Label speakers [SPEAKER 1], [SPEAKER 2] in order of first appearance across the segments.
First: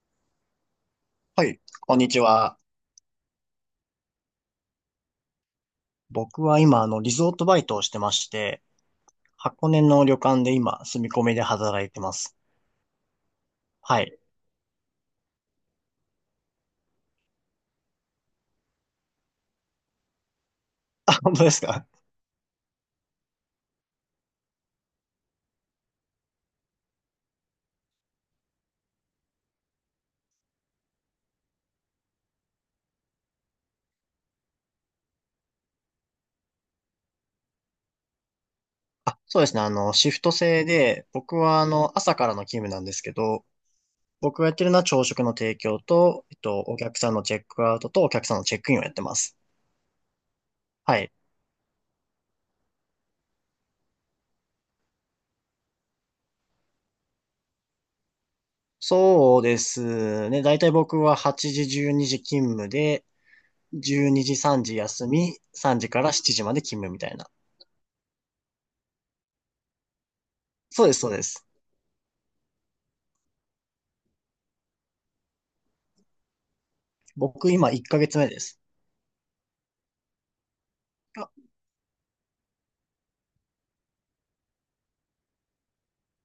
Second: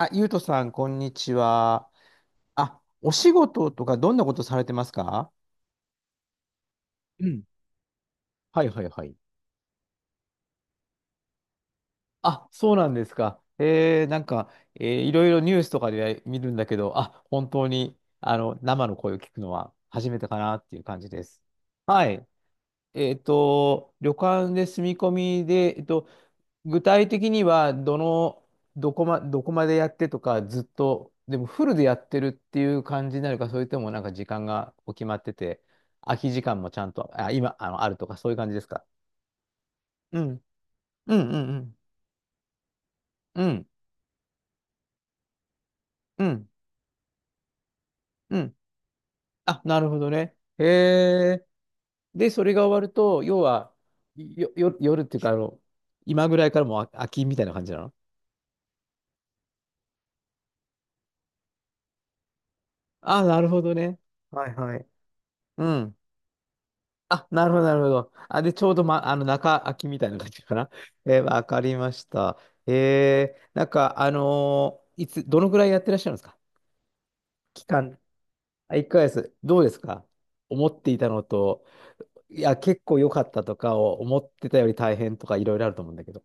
[SPEAKER 1] あ、ゆうとさん、こんにち
[SPEAKER 2] はい、
[SPEAKER 1] は。
[SPEAKER 2] こんにちは。
[SPEAKER 1] あ、お仕事とかどんなことされてますか？
[SPEAKER 2] 僕は今、リ
[SPEAKER 1] う
[SPEAKER 2] ゾー
[SPEAKER 1] ん。
[SPEAKER 2] トバイトをしてまして、
[SPEAKER 1] はいはいはい。
[SPEAKER 2] 箱根の旅館で今、住み込みで働いてます。
[SPEAKER 1] あ、そうなんですか。
[SPEAKER 2] はい。
[SPEAKER 1] いろいろニュースとかで見るんだけど、あ、本当に、生の声を聞くのは初めてかなっていう感 じ
[SPEAKER 2] あ、
[SPEAKER 1] で
[SPEAKER 2] 本
[SPEAKER 1] す。
[SPEAKER 2] 当ですか？
[SPEAKER 1] はい。旅館で住み込みで、具体的には、どこまでやってとか、ずっと、でもフルでやってるっていう感じになるか、それともなんか時間がお決まってて、空き時間もちゃんと、あ、今、あるとか、そういう感じですか？
[SPEAKER 2] あ、そうですね。シ
[SPEAKER 1] う
[SPEAKER 2] フト
[SPEAKER 1] ん。
[SPEAKER 2] 制で、
[SPEAKER 1] うんう
[SPEAKER 2] 僕
[SPEAKER 1] んう
[SPEAKER 2] は、
[SPEAKER 1] ん。
[SPEAKER 2] 朝からの勤務なんですけ
[SPEAKER 1] う
[SPEAKER 2] ど、
[SPEAKER 1] ん。
[SPEAKER 2] 僕がやってるのは朝食の提供
[SPEAKER 1] う
[SPEAKER 2] と、
[SPEAKER 1] ん。
[SPEAKER 2] お客さんのチェックアウトとお客さ
[SPEAKER 1] う
[SPEAKER 2] んの
[SPEAKER 1] ん。
[SPEAKER 2] チェックインをやってます。
[SPEAKER 1] あ、なるほどね。へ
[SPEAKER 2] はい。
[SPEAKER 1] え。で、それが終わると、要は、夜っていうか、今ぐらいからもう空きみたいな感じなの？
[SPEAKER 2] そうですね。だいたい僕は8時、12時勤務で、
[SPEAKER 1] あ、なるほどね。
[SPEAKER 2] 12時、
[SPEAKER 1] はい
[SPEAKER 2] 3
[SPEAKER 1] は
[SPEAKER 2] 時
[SPEAKER 1] い。
[SPEAKER 2] 休み、
[SPEAKER 1] う
[SPEAKER 2] 3時
[SPEAKER 1] ん。
[SPEAKER 2] から7時まで勤務みたい
[SPEAKER 1] あ、
[SPEAKER 2] な。
[SPEAKER 1] なるほど、なるほど。あ、で、ちょうど、ま、中空きみたいな感じかな。
[SPEAKER 2] そうです、そう
[SPEAKER 1] えー、
[SPEAKER 2] で
[SPEAKER 1] わ
[SPEAKER 2] す。
[SPEAKER 1] かりました。いつ、どのぐらいやってらっしゃるんですか？
[SPEAKER 2] 僕
[SPEAKER 1] 期
[SPEAKER 2] 今1
[SPEAKER 1] 間。
[SPEAKER 2] ヶ月目です。
[SPEAKER 1] あ、1ヶ月。どうですか？思っていたの
[SPEAKER 2] あ、
[SPEAKER 1] と、いや、結構良かったとかを思ってたより大変とかいろいろあると思うんだけど。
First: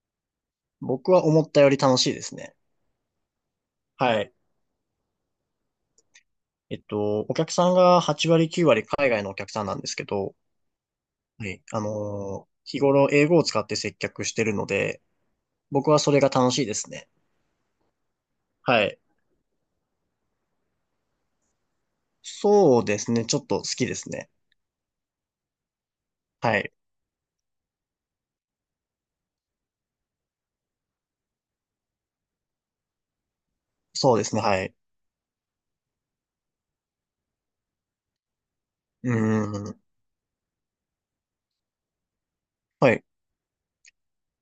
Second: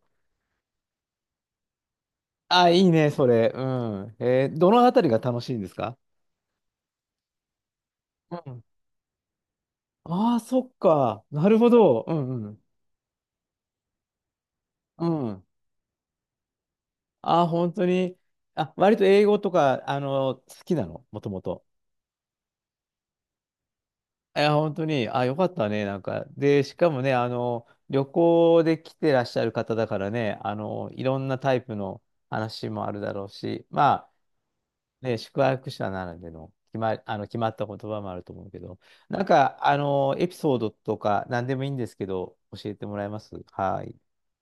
[SPEAKER 2] 僕は思ったより楽しいですね。
[SPEAKER 1] あ、いいね、それ。うん。
[SPEAKER 2] はい。
[SPEAKER 1] えー、どのあたりが楽しいんですか？
[SPEAKER 2] お客さんが8
[SPEAKER 1] う
[SPEAKER 2] 割
[SPEAKER 1] ん。
[SPEAKER 2] 9割海外のお客さんなんですけ
[SPEAKER 1] あ
[SPEAKER 2] ど、
[SPEAKER 1] あ、そっか。
[SPEAKER 2] は
[SPEAKER 1] なる
[SPEAKER 2] い。
[SPEAKER 1] ほど。うんうん。
[SPEAKER 2] 日頃英語を使って接客してるので、
[SPEAKER 1] うん。
[SPEAKER 2] 僕はそれが楽しいですね。
[SPEAKER 1] ああ、本当に。あ、
[SPEAKER 2] は
[SPEAKER 1] 割
[SPEAKER 2] い。
[SPEAKER 1] と英語とか、好きなのもともと。元々？
[SPEAKER 2] そうですね。ちょっと好きですね。
[SPEAKER 1] いや、本当に、あ、よかったね、なんか。
[SPEAKER 2] は
[SPEAKER 1] で、し
[SPEAKER 2] い。
[SPEAKER 1] かもね、旅行で来てらっしゃる方だからね、いろんなタイプの話もあるだろうし、ま
[SPEAKER 2] そうですね。はい。
[SPEAKER 1] あ、ね、宿泊者ならでの、決まった言葉もあると思うけど、
[SPEAKER 2] う
[SPEAKER 1] なんか、
[SPEAKER 2] ーん。
[SPEAKER 1] エピソードとか、何でもいいんですけど、教えて
[SPEAKER 2] は
[SPEAKER 1] も
[SPEAKER 2] い。
[SPEAKER 1] らえます？はい。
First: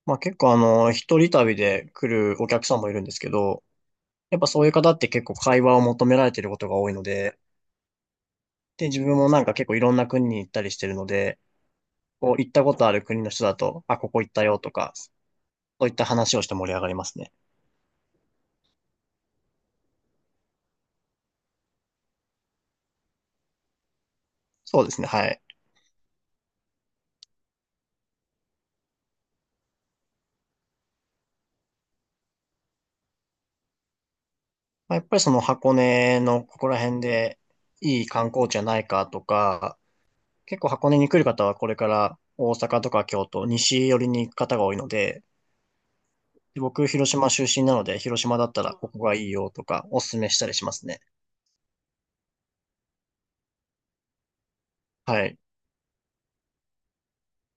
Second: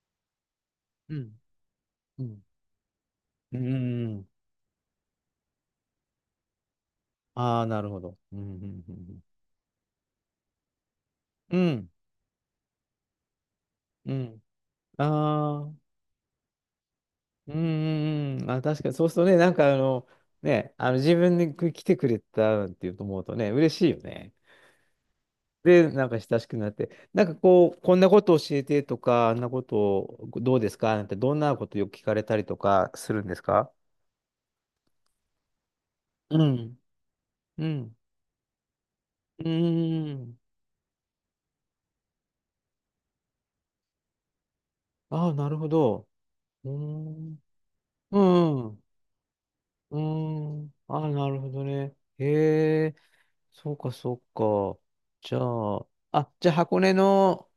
[SPEAKER 2] まあ結構
[SPEAKER 1] う
[SPEAKER 2] 一人
[SPEAKER 1] ん。
[SPEAKER 2] 旅で来
[SPEAKER 1] う
[SPEAKER 2] る
[SPEAKER 1] ん。
[SPEAKER 2] お客さんもいるんですけ
[SPEAKER 1] う
[SPEAKER 2] ど、
[SPEAKER 1] んうんうん。
[SPEAKER 2] やっぱそういう方って結構会話を求められてることが多いので、
[SPEAKER 1] ああー、なるほど。うん、うん、
[SPEAKER 2] で、
[SPEAKER 1] う
[SPEAKER 2] 自分
[SPEAKER 1] ん。
[SPEAKER 2] もなんか結構いろんな国に行ったりしてるので、こう、行ったことある国の人だと、あ、ここ行ったよと
[SPEAKER 1] ああなるほど。うんうんうんうん
[SPEAKER 2] か、そ
[SPEAKER 1] うんうん。あ
[SPEAKER 2] う
[SPEAKER 1] ー。
[SPEAKER 2] いった話をして盛り上がりますね。
[SPEAKER 1] うんうんうん。あ、確かに、そうするとね、なんかあの、ね、あの自分に来てくれたっていうと思うとね、嬉しいよね。
[SPEAKER 2] そうですね、はい。
[SPEAKER 1] で、なんか親しくなって、なんかこう、こんなこと教えてとか、あんなことどうですかなんて、どんなことよく聞かれたりとかするんですか？
[SPEAKER 2] まあ、やっぱりその箱根
[SPEAKER 1] う
[SPEAKER 2] のここら
[SPEAKER 1] ん。
[SPEAKER 2] 辺で
[SPEAKER 1] うん。
[SPEAKER 2] いい観光地はないかと
[SPEAKER 1] う
[SPEAKER 2] か、
[SPEAKER 1] ーん。
[SPEAKER 2] 結構箱根に来る方はこれから大阪とか京都、西寄りに行く方が多いので、
[SPEAKER 1] ああ、なるほど。
[SPEAKER 2] で
[SPEAKER 1] うー
[SPEAKER 2] 僕、広島
[SPEAKER 1] ん。
[SPEAKER 2] 出身なので、
[SPEAKER 1] う
[SPEAKER 2] 広島だった
[SPEAKER 1] ん。
[SPEAKER 2] ら
[SPEAKER 1] う
[SPEAKER 2] ここがいいよとか、
[SPEAKER 1] ー
[SPEAKER 2] おすすめしたりしま
[SPEAKER 1] ん。
[SPEAKER 2] すね。
[SPEAKER 1] ああ、なるほどね。へえ、そうか、そうか。
[SPEAKER 2] は
[SPEAKER 1] じ
[SPEAKER 2] い。
[SPEAKER 1] ゃあ、あ、じゃあ箱根の、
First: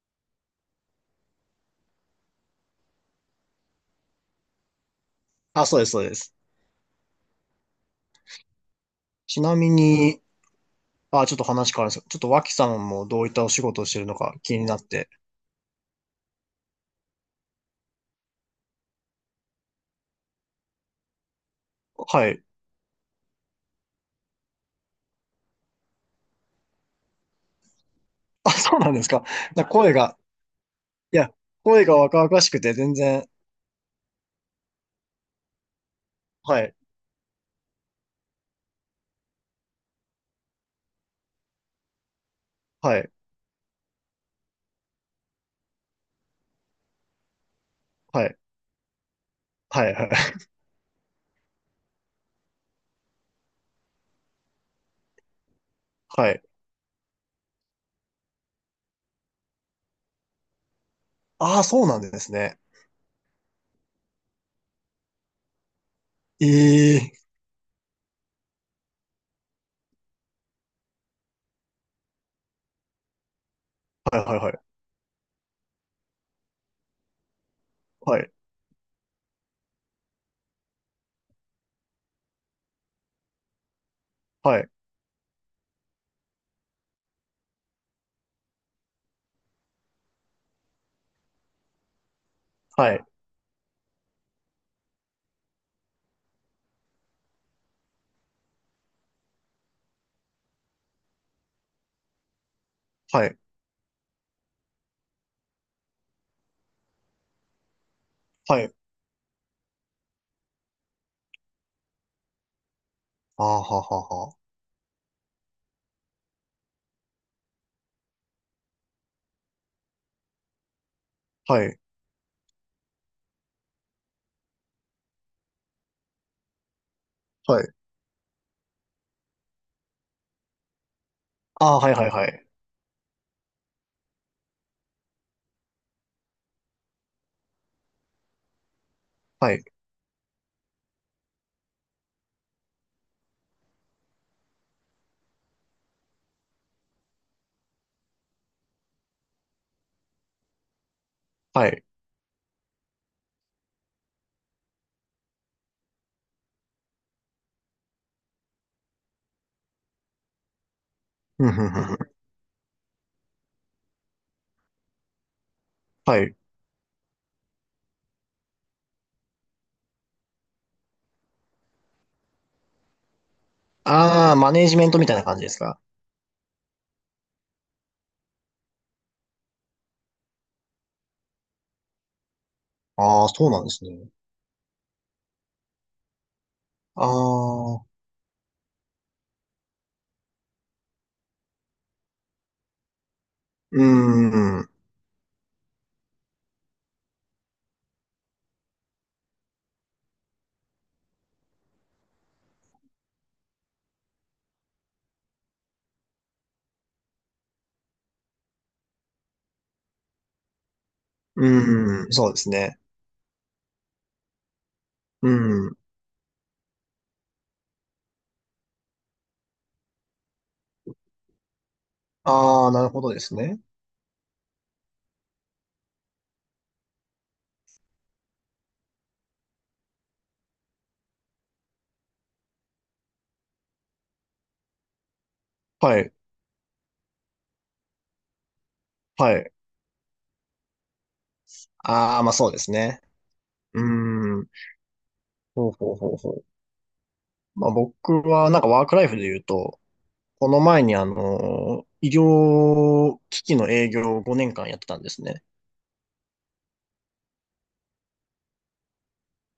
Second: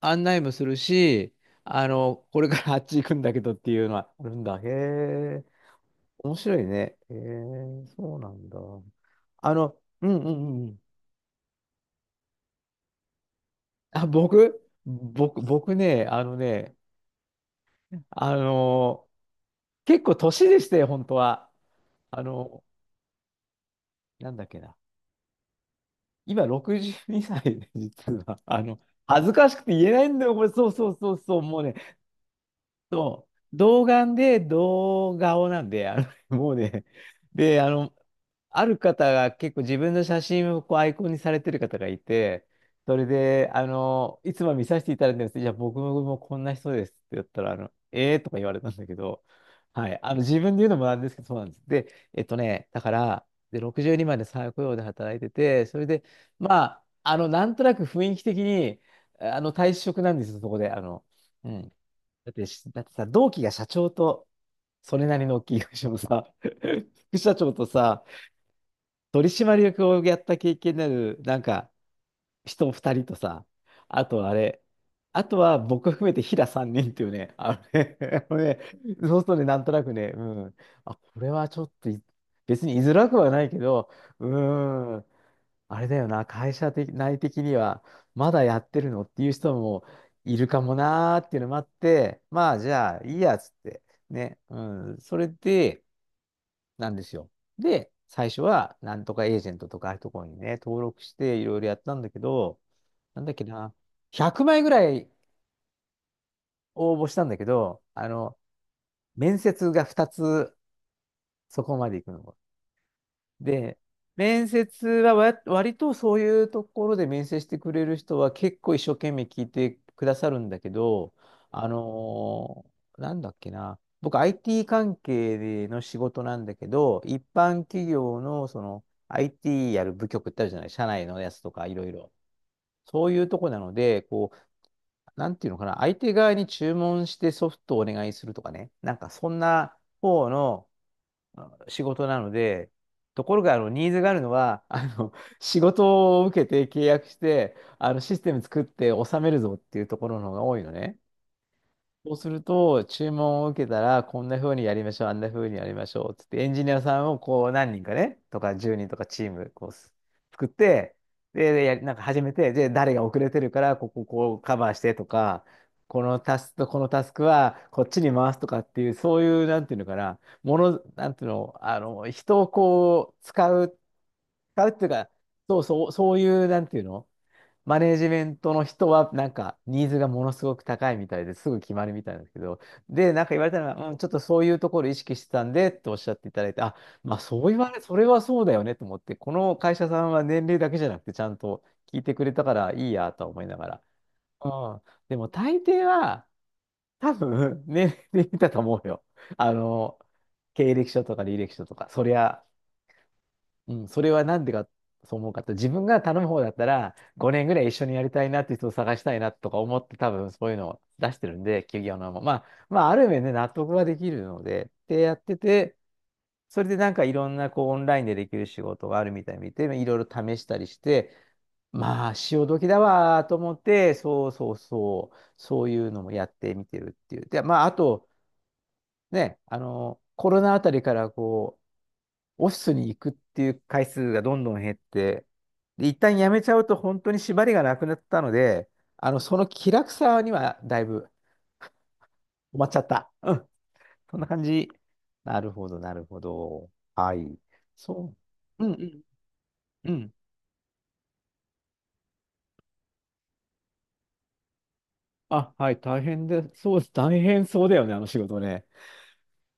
[SPEAKER 1] 案内もするし、これからあっち行くんだけどっていうのはあるんだ。へえ、
[SPEAKER 2] あ、そうです、そうです。
[SPEAKER 1] 面白いね。へえ、そうなんだ。
[SPEAKER 2] ち
[SPEAKER 1] あ
[SPEAKER 2] なみ
[SPEAKER 1] の、うん
[SPEAKER 2] に、
[SPEAKER 1] うんうん。
[SPEAKER 2] あ、ちょっと話変わるんですけど、ちょっと脇さんもどういったお仕事をして
[SPEAKER 1] あ、
[SPEAKER 2] るのか気になって、
[SPEAKER 1] 僕ね、あの、結構年でして本当は。あ
[SPEAKER 2] はい。
[SPEAKER 1] の、なんだっけな。今62歳で、実は。
[SPEAKER 2] あ、
[SPEAKER 1] あ
[SPEAKER 2] そ
[SPEAKER 1] の、
[SPEAKER 2] うなんですか。
[SPEAKER 1] 恥ずかしく
[SPEAKER 2] な
[SPEAKER 1] て言え
[SPEAKER 2] 声
[SPEAKER 1] ない
[SPEAKER 2] が、
[SPEAKER 1] んだよ、これ。そうそうそ
[SPEAKER 2] い
[SPEAKER 1] う
[SPEAKER 2] や、
[SPEAKER 1] そう。もうね、
[SPEAKER 2] 声が若々しくて全然、
[SPEAKER 1] そう、童顔で童顔なんで、もう
[SPEAKER 2] はい、
[SPEAKER 1] ね、で、ある方が結構自分の写真をこうアイコンにされてる方がいて、そ
[SPEAKER 2] は
[SPEAKER 1] れ
[SPEAKER 2] い、
[SPEAKER 1] で、いつも見させていただいてるんですけど、じゃあ僕もこんな人ですって言ったら、ええー、
[SPEAKER 2] は
[SPEAKER 1] とか
[SPEAKER 2] い、
[SPEAKER 1] 言われたんだけど、は
[SPEAKER 2] はい、
[SPEAKER 1] い、
[SPEAKER 2] はい、
[SPEAKER 1] 自分で言うのもなんですけど、そうなんです。で、だから、で、62まで再雇用で働いてて、それで、
[SPEAKER 2] はい。
[SPEAKER 1] まあ、なんとなく雰囲気的に、退職なんですよ、そこで、う
[SPEAKER 2] ああ、
[SPEAKER 1] ん。
[SPEAKER 2] そうなんですね。
[SPEAKER 1] だってさ、同期が社長と、それなりの大きい会社のさ、
[SPEAKER 2] ええ、
[SPEAKER 1] 副社長とさ、取締役をやった経験のある、なんか、人2人とさ、あ
[SPEAKER 2] はい、
[SPEAKER 1] とあ
[SPEAKER 2] はい、は
[SPEAKER 1] れ、あとは僕含めて平3人っていうね、あのね、
[SPEAKER 2] い、
[SPEAKER 1] あのね、そうするとね、なんとなくね、うん、あ、これはちょっとい別に居づらくはないけど、う
[SPEAKER 2] はい、
[SPEAKER 1] ーん、あれだよな、会社的、内的には、まだやってるのっていう人もいるかもなーっていうのもあって、まあじ
[SPEAKER 2] はい、は
[SPEAKER 1] ゃあ
[SPEAKER 2] い、
[SPEAKER 1] いいやつって、ね、うん、それで、なんですよ。で、最初は、なんとかエージェントとかああいうところにね、登録していろいろやったんだけど、なん
[SPEAKER 2] は
[SPEAKER 1] だっ
[SPEAKER 2] い、
[SPEAKER 1] けな、100枚ぐらい応募したんだけど、
[SPEAKER 2] はい。
[SPEAKER 1] 面接が2つそこまで行くの。
[SPEAKER 2] ああ、
[SPEAKER 1] で、
[SPEAKER 2] はははは。
[SPEAKER 1] 面接はわ割とそういうところで面接してくれる人は結構一生懸命聞いてくださるんだけど、
[SPEAKER 2] は
[SPEAKER 1] あ
[SPEAKER 2] い、
[SPEAKER 1] のーなんだっけな、僕 IT 関係の仕事なんだけど、一
[SPEAKER 2] は
[SPEAKER 1] 般
[SPEAKER 2] い。
[SPEAKER 1] 企業のその IT やる部局ってあるじゃない、社内のやつとかい
[SPEAKER 2] ああ、
[SPEAKER 1] ろ
[SPEAKER 2] は
[SPEAKER 1] い
[SPEAKER 2] い、は
[SPEAKER 1] ろ。
[SPEAKER 2] い、はい、
[SPEAKER 1] そういうとこなので、こう、なんていうのかな、相手側に注文してソフトをお願いするとかね、なんかそん
[SPEAKER 2] はい、
[SPEAKER 1] な方の仕事なので、ところがあのニーズがあるのは、あの仕事を受けて契約して、あのシステム作って納めるぞっていうところの方が多いのね。
[SPEAKER 2] はい。
[SPEAKER 1] そうすると、注文を受けたら、こんな風にやりましょう、あんな風にやりましょう、つって、エンジニアさんをこう何人かね、とか10人とかチームこうす作って、
[SPEAKER 2] ふん
[SPEAKER 1] で、で
[SPEAKER 2] ふん
[SPEAKER 1] や
[SPEAKER 2] ふ
[SPEAKER 1] り
[SPEAKER 2] ん
[SPEAKER 1] な
[SPEAKER 2] ふ
[SPEAKER 1] んか
[SPEAKER 2] ん。
[SPEAKER 1] 始めて、で、誰が遅れてるから、こうカバーしてとか、こ
[SPEAKER 2] は
[SPEAKER 1] の
[SPEAKER 2] い。
[SPEAKER 1] タスクとこのタスクはこっちに回すとかっていう、そういう、なんていうのかな、もの、なんていうの、人をこう、使う、
[SPEAKER 2] ああ、マネ
[SPEAKER 1] 使
[SPEAKER 2] ー
[SPEAKER 1] うっ
[SPEAKER 2] ジ
[SPEAKER 1] てい
[SPEAKER 2] メ
[SPEAKER 1] う
[SPEAKER 2] ントみ
[SPEAKER 1] か、
[SPEAKER 2] たいな感じで
[SPEAKER 1] そ
[SPEAKER 2] す
[SPEAKER 1] う
[SPEAKER 2] か？
[SPEAKER 1] そう、そういう、なんていうの、マネージメントの人は、なんか、ニーズがものすごく高いみたいですぐ決まるみたいなんですけど、で、なん
[SPEAKER 2] ああ、
[SPEAKER 1] か言わ
[SPEAKER 2] そ
[SPEAKER 1] れ
[SPEAKER 2] う
[SPEAKER 1] た
[SPEAKER 2] な
[SPEAKER 1] の
[SPEAKER 2] んです
[SPEAKER 1] は、うん、ちょ
[SPEAKER 2] ね。
[SPEAKER 1] っとそういうところ意識してたんで、っておっしゃっていただいて、あ、
[SPEAKER 2] あ
[SPEAKER 1] まあ、そう言われ、
[SPEAKER 2] あ、
[SPEAKER 1] それはそうだよねと思って、この会社さんは年齢だけじゃなくて、ちゃんと聞いてくれたからいいやとは思いなが
[SPEAKER 2] う
[SPEAKER 1] ら。
[SPEAKER 2] ー
[SPEAKER 1] う
[SPEAKER 2] ん、う
[SPEAKER 1] ん。でも、大抵は、多分、年齢だと思うよ。あの、経歴書とか履歴書とか、そりゃ、うん、それはなんでか、そう思うかって、自分が頼む方だったら、5年ぐらい一緒にやりたいなって人を探したいなとか思って、多分そういうのを出してるんで、企業
[SPEAKER 2] ーん、
[SPEAKER 1] のも。
[SPEAKER 2] そ
[SPEAKER 1] ま
[SPEAKER 2] うで
[SPEAKER 1] あ、
[SPEAKER 2] すね。
[SPEAKER 1] まあ、ある面ね、納得ができるので、で、やっ
[SPEAKER 2] う
[SPEAKER 1] てて、
[SPEAKER 2] ん。
[SPEAKER 1] それでなんかいろんなこうオンラインでできる仕事があるみたいに見て、いろいろ試したりして、まあ、潮時
[SPEAKER 2] ああ、
[SPEAKER 1] だ
[SPEAKER 2] なるほどで
[SPEAKER 1] わーと
[SPEAKER 2] す
[SPEAKER 1] 思
[SPEAKER 2] ね。
[SPEAKER 1] って、そうそうそう、そういうのもやってみてるっていう。で、まあ、あと、ね、コロナあたりからこう、オフィスに行くっていう回数がどんどん減って、で、一
[SPEAKER 2] はい、
[SPEAKER 1] 旦辞めちゃうと本当に縛りがなくなったので、
[SPEAKER 2] は
[SPEAKER 1] その
[SPEAKER 2] い。
[SPEAKER 1] 気楽さにはだいぶ
[SPEAKER 2] ああ、まあそうで
[SPEAKER 1] 困っ
[SPEAKER 2] す
[SPEAKER 1] ちゃっ
[SPEAKER 2] ね。
[SPEAKER 1] た。うん。
[SPEAKER 2] う
[SPEAKER 1] そんな感
[SPEAKER 2] ーん。
[SPEAKER 1] じ。なるほ
[SPEAKER 2] ほう
[SPEAKER 1] ど、な
[SPEAKER 2] ほう
[SPEAKER 1] る
[SPEAKER 2] ほう
[SPEAKER 1] ほ
[SPEAKER 2] ほう。
[SPEAKER 1] ど。はい。
[SPEAKER 2] まあ
[SPEAKER 1] そ
[SPEAKER 2] 僕はなん
[SPEAKER 1] う。
[SPEAKER 2] か
[SPEAKER 1] うん
[SPEAKER 2] ワ
[SPEAKER 1] う
[SPEAKER 2] ーク
[SPEAKER 1] ん
[SPEAKER 2] ライフで言うと、
[SPEAKER 1] うん。
[SPEAKER 2] この前に医療機器の営業を5年間やってたんですね。
[SPEAKER 1] あ、はい、大変で、そうです。大変そうだよね、あの仕事ね。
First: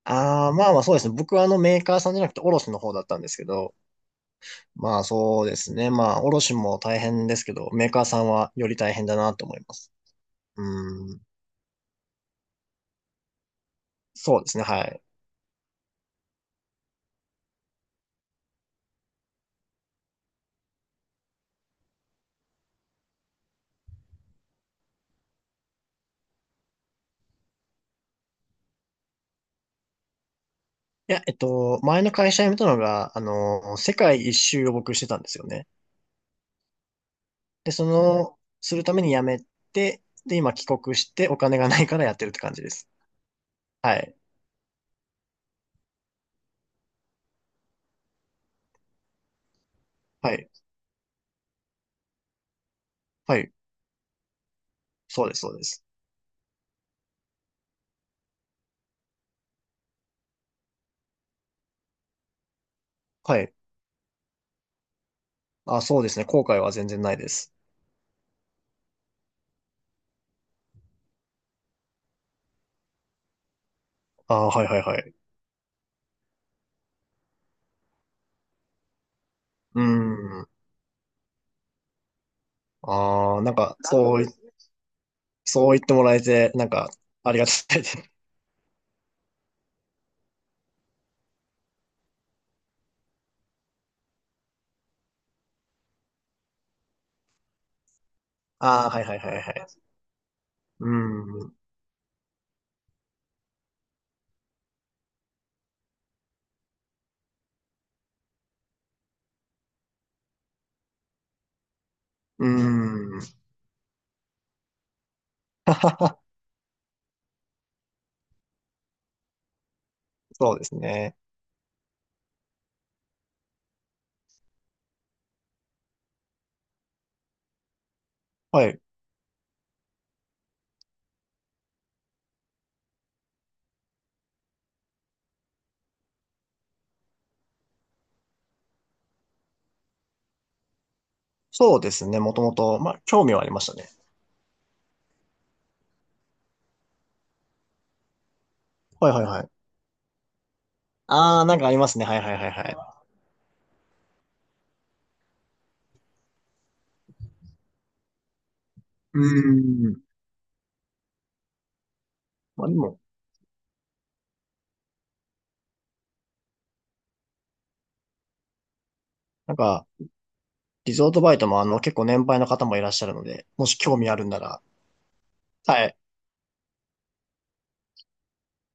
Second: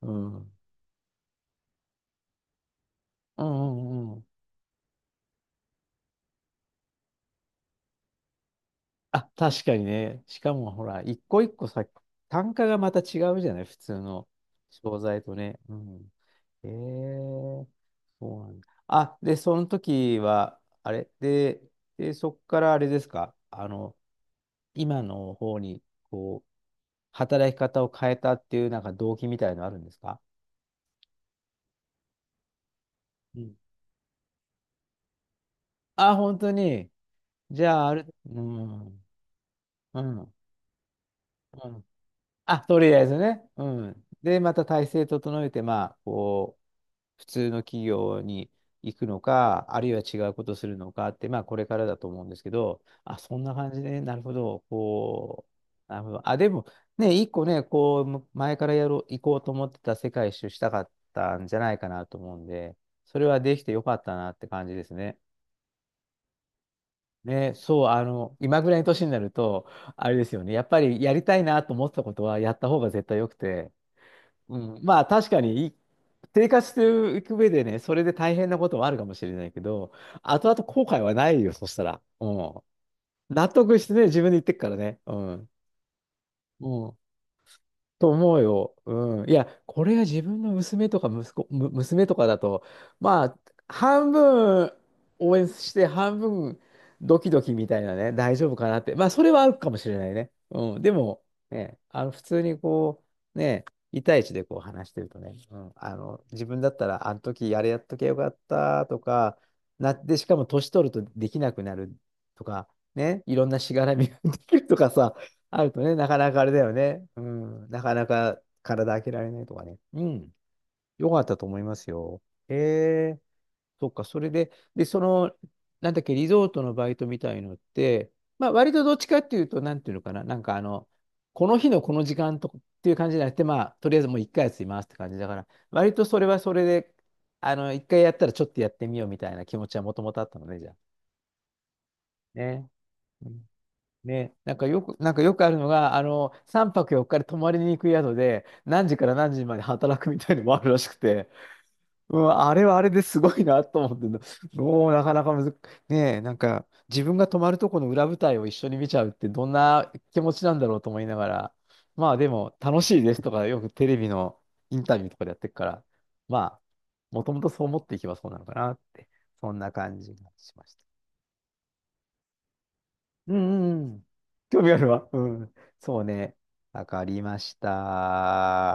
[SPEAKER 1] うん。う
[SPEAKER 2] あ
[SPEAKER 1] ん
[SPEAKER 2] あ、まあまあそうですね。僕はあのメーカーさんじゃなくて卸の方だったんです
[SPEAKER 1] う
[SPEAKER 2] けど、
[SPEAKER 1] んうん。
[SPEAKER 2] まあそうですね。まあ卸も大変ですけど、メーカーさんはより大変だ
[SPEAKER 1] あ、
[SPEAKER 2] なと思
[SPEAKER 1] 確
[SPEAKER 2] いま
[SPEAKER 1] かに
[SPEAKER 2] す。
[SPEAKER 1] ね。しか
[SPEAKER 2] う
[SPEAKER 1] もほら、
[SPEAKER 2] ーん。
[SPEAKER 1] 一個一個さ、単価がまた違うじゃない、普通の
[SPEAKER 2] そうですね。は
[SPEAKER 1] 商
[SPEAKER 2] い。
[SPEAKER 1] 材とね。うん。えー、そうなんだ。あ、で、その時は、あれで、で、そこからあれですか、今の方に、働き方を変えたっていう、なんか動機みたいのあるんですか？
[SPEAKER 2] いや、前の会社辞めたのが、
[SPEAKER 1] うん。
[SPEAKER 2] 世界一周を僕してたんですよね。
[SPEAKER 1] あ、本当に。じ
[SPEAKER 2] で、
[SPEAKER 1] ゃ
[SPEAKER 2] そ
[SPEAKER 1] あ、ある、う
[SPEAKER 2] の、する
[SPEAKER 1] ん、
[SPEAKER 2] ために辞め
[SPEAKER 1] う
[SPEAKER 2] て、
[SPEAKER 1] ん、うん。
[SPEAKER 2] で、今帰国してお金がないからやってるって感
[SPEAKER 1] あ、
[SPEAKER 2] じで
[SPEAKER 1] と
[SPEAKER 2] す。
[SPEAKER 1] りあえずね。う
[SPEAKER 2] は
[SPEAKER 1] ん。
[SPEAKER 2] い。
[SPEAKER 1] で、また体制整えて、普通の企業に行くのか、あるいは違う
[SPEAKER 2] は
[SPEAKER 1] こ
[SPEAKER 2] い。
[SPEAKER 1] とするのかって、まあ、これからだと思うんですけど、あ、そ
[SPEAKER 2] は
[SPEAKER 1] んな
[SPEAKER 2] い。
[SPEAKER 1] 感じで、なるほど、
[SPEAKER 2] そうです、そうです。
[SPEAKER 1] なるほど。あ、でも、ね、一個ね、前からやろう、行こうと思ってた世界一周したかったんじゃないかなと思うんで、それ
[SPEAKER 2] は
[SPEAKER 1] は
[SPEAKER 2] い。
[SPEAKER 1] できてよかったなって感じですね。
[SPEAKER 2] あ、そうですね。後悔は全然ないで
[SPEAKER 1] ね、
[SPEAKER 2] す。
[SPEAKER 1] そう、あの、今ぐらいの年になると、あれですよね、やっぱりやりたいなと思ってたことは、やった方が絶対良くて、
[SPEAKER 2] あ、
[SPEAKER 1] う
[SPEAKER 2] はい、はい、
[SPEAKER 1] ん、
[SPEAKER 2] は
[SPEAKER 1] まあ
[SPEAKER 2] い。
[SPEAKER 1] 確かにい生活していく上でね、それで大変なこともあるかもしれないけ
[SPEAKER 2] うー
[SPEAKER 1] ど、
[SPEAKER 2] ん。
[SPEAKER 1] 後々後悔はないよ、そしたら。うん。
[SPEAKER 2] あー、
[SPEAKER 1] 納
[SPEAKER 2] なん
[SPEAKER 1] 得
[SPEAKER 2] か、
[SPEAKER 1] してね、
[SPEAKER 2] そ
[SPEAKER 1] 自
[SPEAKER 2] う
[SPEAKER 1] 分
[SPEAKER 2] い、
[SPEAKER 1] で言ってくからね。うん。
[SPEAKER 2] そう言ってもらえて、なん
[SPEAKER 1] う
[SPEAKER 2] か、
[SPEAKER 1] ん。
[SPEAKER 2] ありがたいです。
[SPEAKER 1] と 思うよ。うん。いや、これが自分の娘とか息子、娘とかだと、まあ、半分応援して、半分ドキドキみたいなね、大丈夫かなっ
[SPEAKER 2] ああ、
[SPEAKER 1] て。
[SPEAKER 2] はい、
[SPEAKER 1] まあ、
[SPEAKER 2] はい、
[SPEAKER 1] それ
[SPEAKER 2] は
[SPEAKER 1] は
[SPEAKER 2] い、
[SPEAKER 1] あ
[SPEAKER 2] は
[SPEAKER 1] るかも
[SPEAKER 2] い。
[SPEAKER 1] しれないね。うん。
[SPEAKER 2] う
[SPEAKER 1] でも、
[SPEAKER 2] ん。
[SPEAKER 1] ね、普通にね、一対いちでこう話してるとね、うん、あの、自分だったら、あの時あれやっときゃよかったとか、なって、しかも年取るとできなくなると
[SPEAKER 2] う
[SPEAKER 1] か、
[SPEAKER 2] ん。
[SPEAKER 1] ね、いろんなしがらみができるとかさ、あるとね、なかなかあれだよね。うん。なかなか体開けられないとかね。うん。
[SPEAKER 2] そうです
[SPEAKER 1] よ
[SPEAKER 2] ね。
[SPEAKER 1] かったと思いますよ。へえ、そっか。それで、で、その、なんだっけ、リゾートのバイトみたいのって、まあ、
[SPEAKER 2] は
[SPEAKER 1] 割
[SPEAKER 2] い。
[SPEAKER 1] とどっちかっていうと、なんていうのかな。この日のこの時間とかっていう感じじゃなくて、まあ、とりあえずもう一回休みますって感じだから、割とそれはそれで、あの、一回やったらちょっとやってみようみたいな気持ちはもともとあったのね、じゃあ。
[SPEAKER 2] そうですね。もとも
[SPEAKER 1] ね。
[SPEAKER 2] と、まあ、興
[SPEAKER 1] う
[SPEAKER 2] 味はあ
[SPEAKER 1] ん。
[SPEAKER 2] りましたね。
[SPEAKER 1] ね、なんかよくあるのが、あの、3泊4日で泊まりに行く宿で、何時か
[SPEAKER 2] はい、
[SPEAKER 1] ら
[SPEAKER 2] はい、
[SPEAKER 1] 何
[SPEAKER 2] は
[SPEAKER 1] 時まで
[SPEAKER 2] い。
[SPEAKER 1] 働くみたいのもあるらしくて、
[SPEAKER 2] ああ、なんかありますね。は
[SPEAKER 1] う
[SPEAKER 2] い、は
[SPEAKER 1] ん、
[SPEAKER 2] い、はい、
[SPEAKER 1] あ
[SPEAKER 2] は
[SPEAKER 1] れ
[SPEAKER 2] い。
[SPEAKER 1] はあれですごいなと思ってんだ、もうなかなかむず、ねえ、なんか自分が泊まるとこの裏舞台を一緒に見ちゃうっ
[SPEAKER 2] う
[SPEAKER 1] てどんな
[SPEAKER 2] ん。
[SPEAKER 1] 気持ちなんだろうと思いながら、まあでも
[SPEAKER 2] まあ、で
[SPEAKER 1] 楽し
[SPEAKER 2] も、
[SPEAKER 1] いですとか、よくテレビのインタビューとかでやってるから、まあ、もともとそう思っていけばそうなのかなって、そ
[SPEAKER 2] なん
[SPEAKER 1] んな
[SPEAKER 2] か、
[SPEAKER 1] 感じがしました。
[SPEAKER 2] リゾートバイトも結構年配の方もいらっしゃるの
[SPEAKER 1] う
[SPEAKER 2] で、もし
[SPEAKER 1] ん、う
[SPEAKER 2] 興
[SPEAKER 1] ん。
[SPEAKER 2] 味あるんな
[SPEAKER 1] 興
[SPEAKER 2] ら、
[SPEAKER 1] 味あるわ。うん。
[SPEAKER 2] はい、
[SPEAKER 1] そうね。わかりました。